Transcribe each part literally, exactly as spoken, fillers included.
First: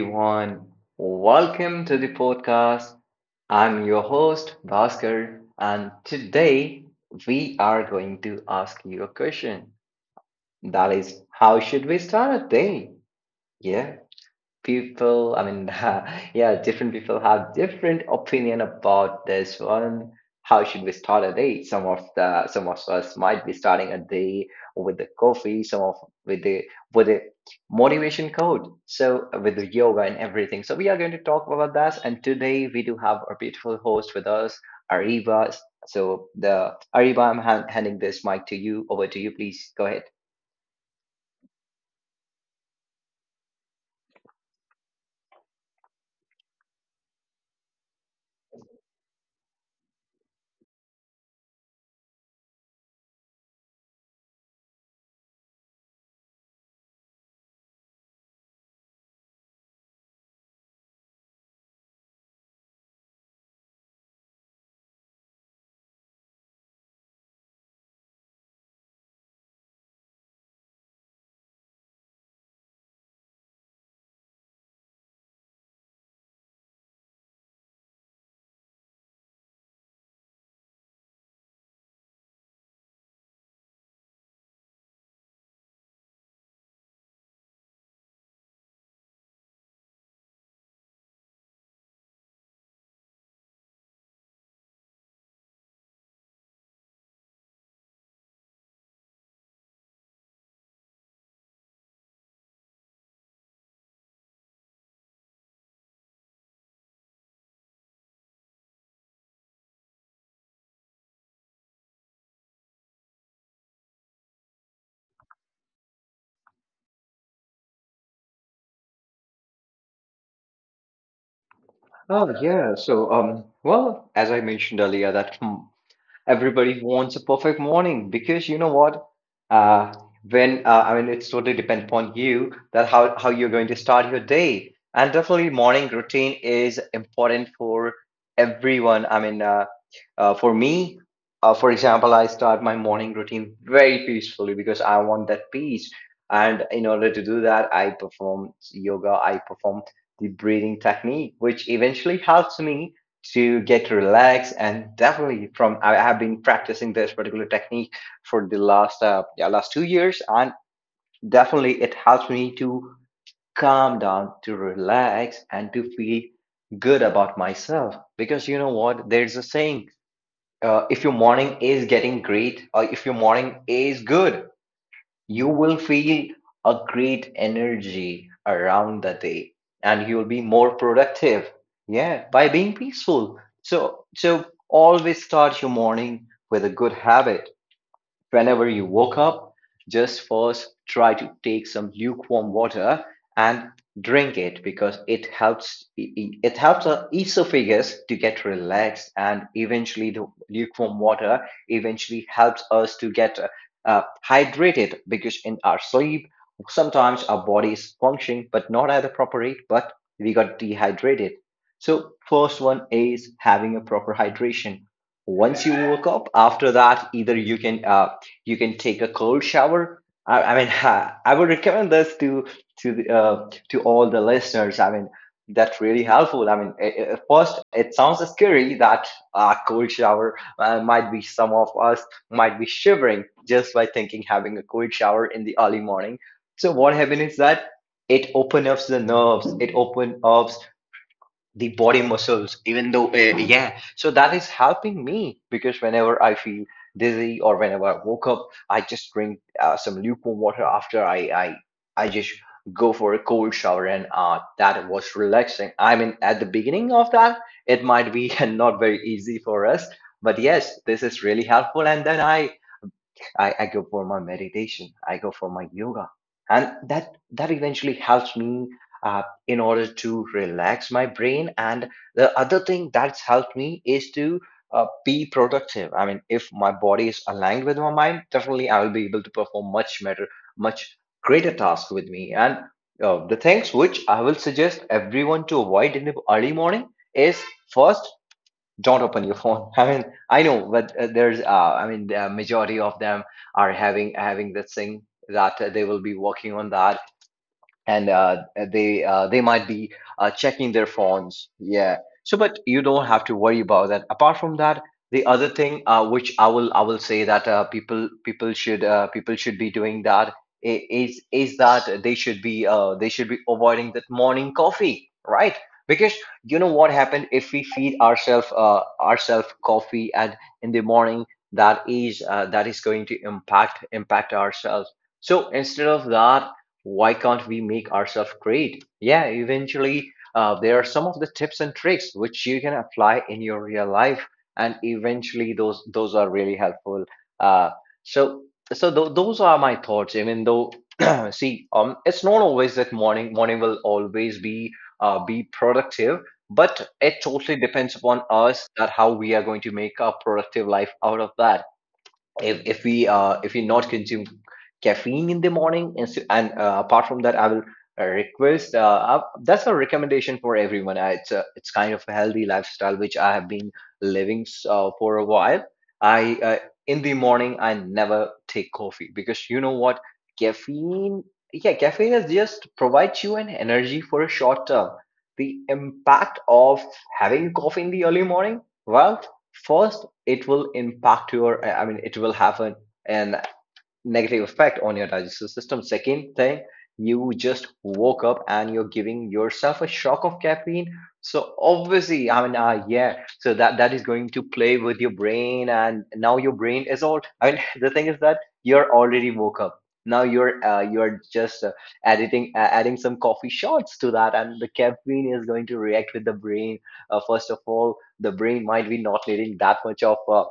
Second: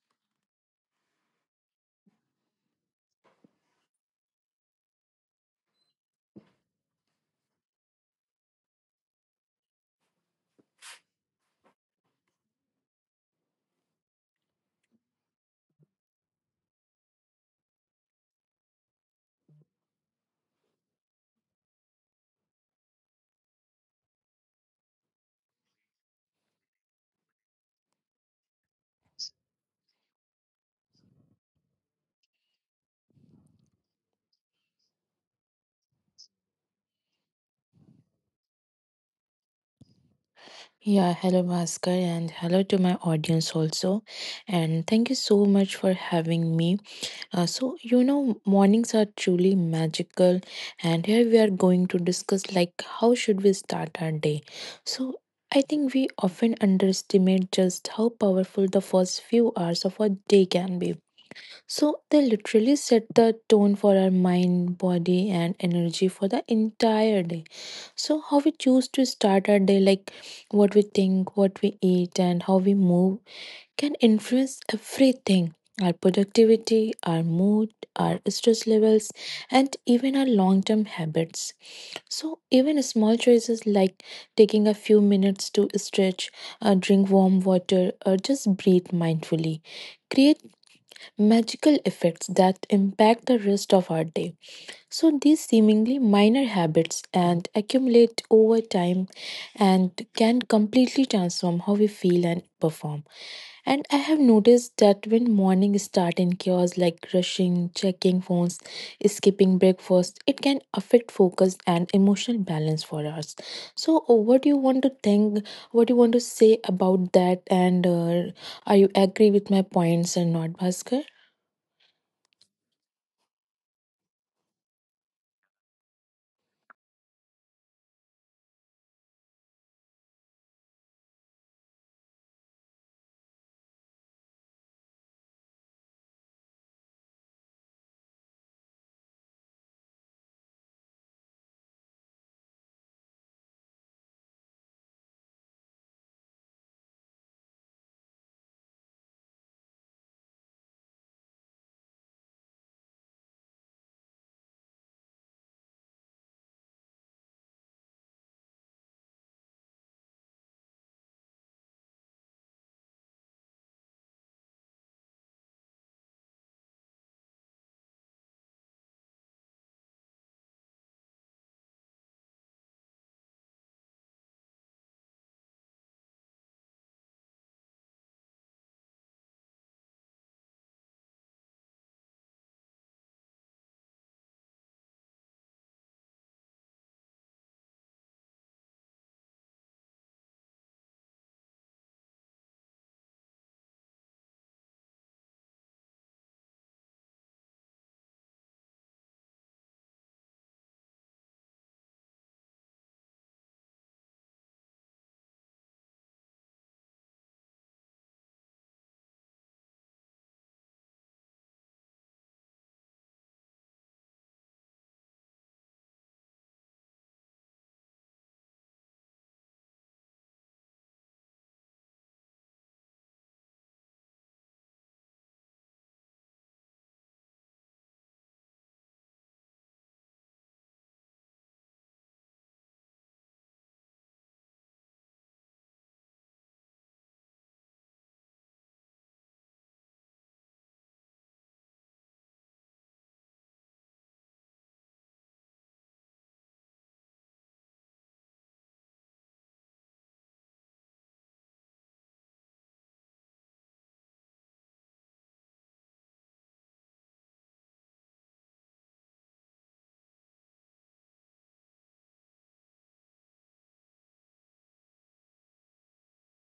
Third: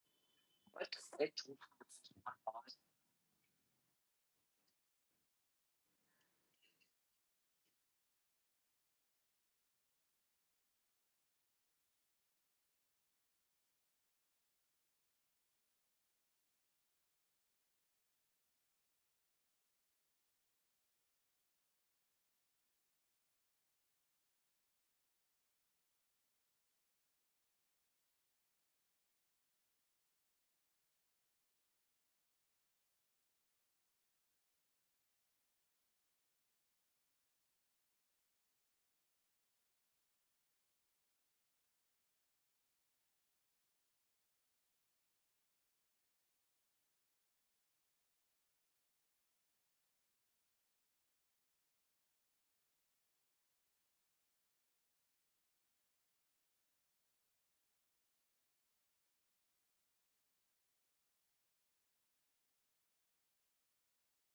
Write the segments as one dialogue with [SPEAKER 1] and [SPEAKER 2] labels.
[SPEAKER 1] everyone. Welcome to the podcast. I'm your host, Bhaskar, and today we are going to ask you a question. That is, how should we start a day? Yeah, people, I mean yeah different people have different opinion about this one. How should we start a day? Some of the some of us might be starting a day with the coffee, some of with the with the motivation code, so uh, with the yoga and everything. So we are going to talk about that, and today we do have our beautiful host with us, Ariba. So the Ariba, i'm hand, handing this mic to you over to you. Please go ahead.
[SPEAKER 2] Yeah, hello Bhaskar, and hello to my audience also. And thank you so much for having me. Uh, so, you know, mornings are truly magical, and here we are going to discuss like how should we start our day. So, I think we often underestimate just how powerful the first few hours of a day can be, so they literally set the tone for our mind, body, and energy for the entire day. So, how we choose to start our day, like what we think, what we eat, and how we move, can influence everything, our productivity, our mood, our stress levels, and even our long term habits. So, even small choices like taking a few minutes to stretch, uh, drink warm water, or just breathe mindfully create magical effects that impact the rest of our day. So, these seemingly minor habits and accumulate over time and can completely transform how we feel and perform. And I have noticed that when morning start in chaos like rushing, checking phones, skipping breakfast, it can affect focus and emotional balance for us. So, uh, what do you want to think? What do you want to say about that? And uh, are you agree with my points or not, Bhaskar?
[SPEAKER 1] Oh, yeah. So, um, well, as I mentioned earlier, that everybody wants a perfect morning, because you know what, uh, when uh, I mean, it's totally depend upon you that how, how you're going to start your day. And definitely morning routine is important for everyone. I mean uh, uh, for me, uh, for example, I start my morning routine very peacefully because I want that peace. And in order to do that, I perform yoga, I perform the breathing technique, which eventually helps me to get relaxed. And definitely from I have been practicing this particular technique for the last uh, yeah, last two years, and definitely it helps me to calm down, to relax, and to feel good about myself. Because you know what, there's a saying, uh, if your morning is getting great, or if your morning is good, you will feel a great energy around the day, and you'll be more productive. Yeah, by being peaceful. So so always start your morning with a good habit. Whenever you woke up, just first try to take some lukewarm water and drink it, because it helps it helps our esophagus to get relaxed. And eventually the lukewarm water eventually helps us to get uh, uh, hydrated, because in our sleep sometimes our body is functioning but not at the proper rate, but we got dehydrated. So first one is having a proper hydration. Once you woke up, after that, either you can uh, you can take a cold shower. I, I mean, ha, I would recommend this to to the, uh, to all the listeners. I mean, that's really helpful. I mean, i- i- at first it sounds scary that a cold shower uh, might be, some of us might be shivering just by thinking having a cold shower in the early morning. So what happened is that it opens up the nerves. It opens up the body muscles, even though, uh, yeah so that is helping me. Because whenever I feel dizzy or whenever I woke up, I just drink uh, some lukewarm water, after i i i just go for a cold shower. And uh, that was relaxing. I mean, at the beginning of that, it might be not very easy for us, but yes, this is really helpful. And then i I, I go for my meditation. I go for my yoga, and that that eventually helps me uh, in order to relax my brain. And the other thing that's helped me is to uh, be productive. I mean, if my body is aligned with my mind, definitely I will be able to perform much better, much greater task with me. And uh, the things which I will suggest everyone to avoid in the early morning is, first, don't open your phone. I mean, I know, but uh, there's uh, I mean, the majority of them are having having this thing, that uh, they will be working on that. And uh, they uh, they might be uh, checking their phones, yeah. So but you don't have to worry about that. Apart from that, the other thing uh, which i will i will say that uh, people people should uh, people should be doing that i- is is that they should be, uh, they should be avoiding that morning coffee, right? Because you know what happened, if we feed ourselves uh, ourselves coffee at in the morning, that is uh, that is going to impact impact ourselves. So instead of that, why can't we make ourselves great? Yeah, eventually, uh, there are some of the tips and tricks which you can apply in your real life, and eventually, those those are really helpful. Uh, so, so th- those are my thoughts. Even though, see, um, it's not always that morning. Morning will always be uh, be productive, but it totally depends upon us that how we are going to make a productive life out of that, if if we uh, if we not consume caffeine in the morning. And so, and uh, apart from that, I will uh, request uh, uh, that's a recommendation for everyone. Uh, it's a, it's kind of a healthy lifestyle which I have been living uh, for a while. I uh, In the morning, I never take coffee, because you know what, caffeine, yeah, caffeine is just provides you an energy for a short term. The impact of having coffee in the early morning, well, first, it will impact your, I mean, it will have an, an negative effect on your digestive system. Second thing, you just woke up and you're giving yourself a shock of caffeine. So obviously, I mean, uh, yeah so that that is going to play with your brain, and now your brain is all, I mean, the thing is that you're already woke up, now you're uh, you're just uh, editing uh, adding some coffee shots to that, and the caffeine is going to react with the brain. Uh, first of all, the brain might be not needing that much of uh,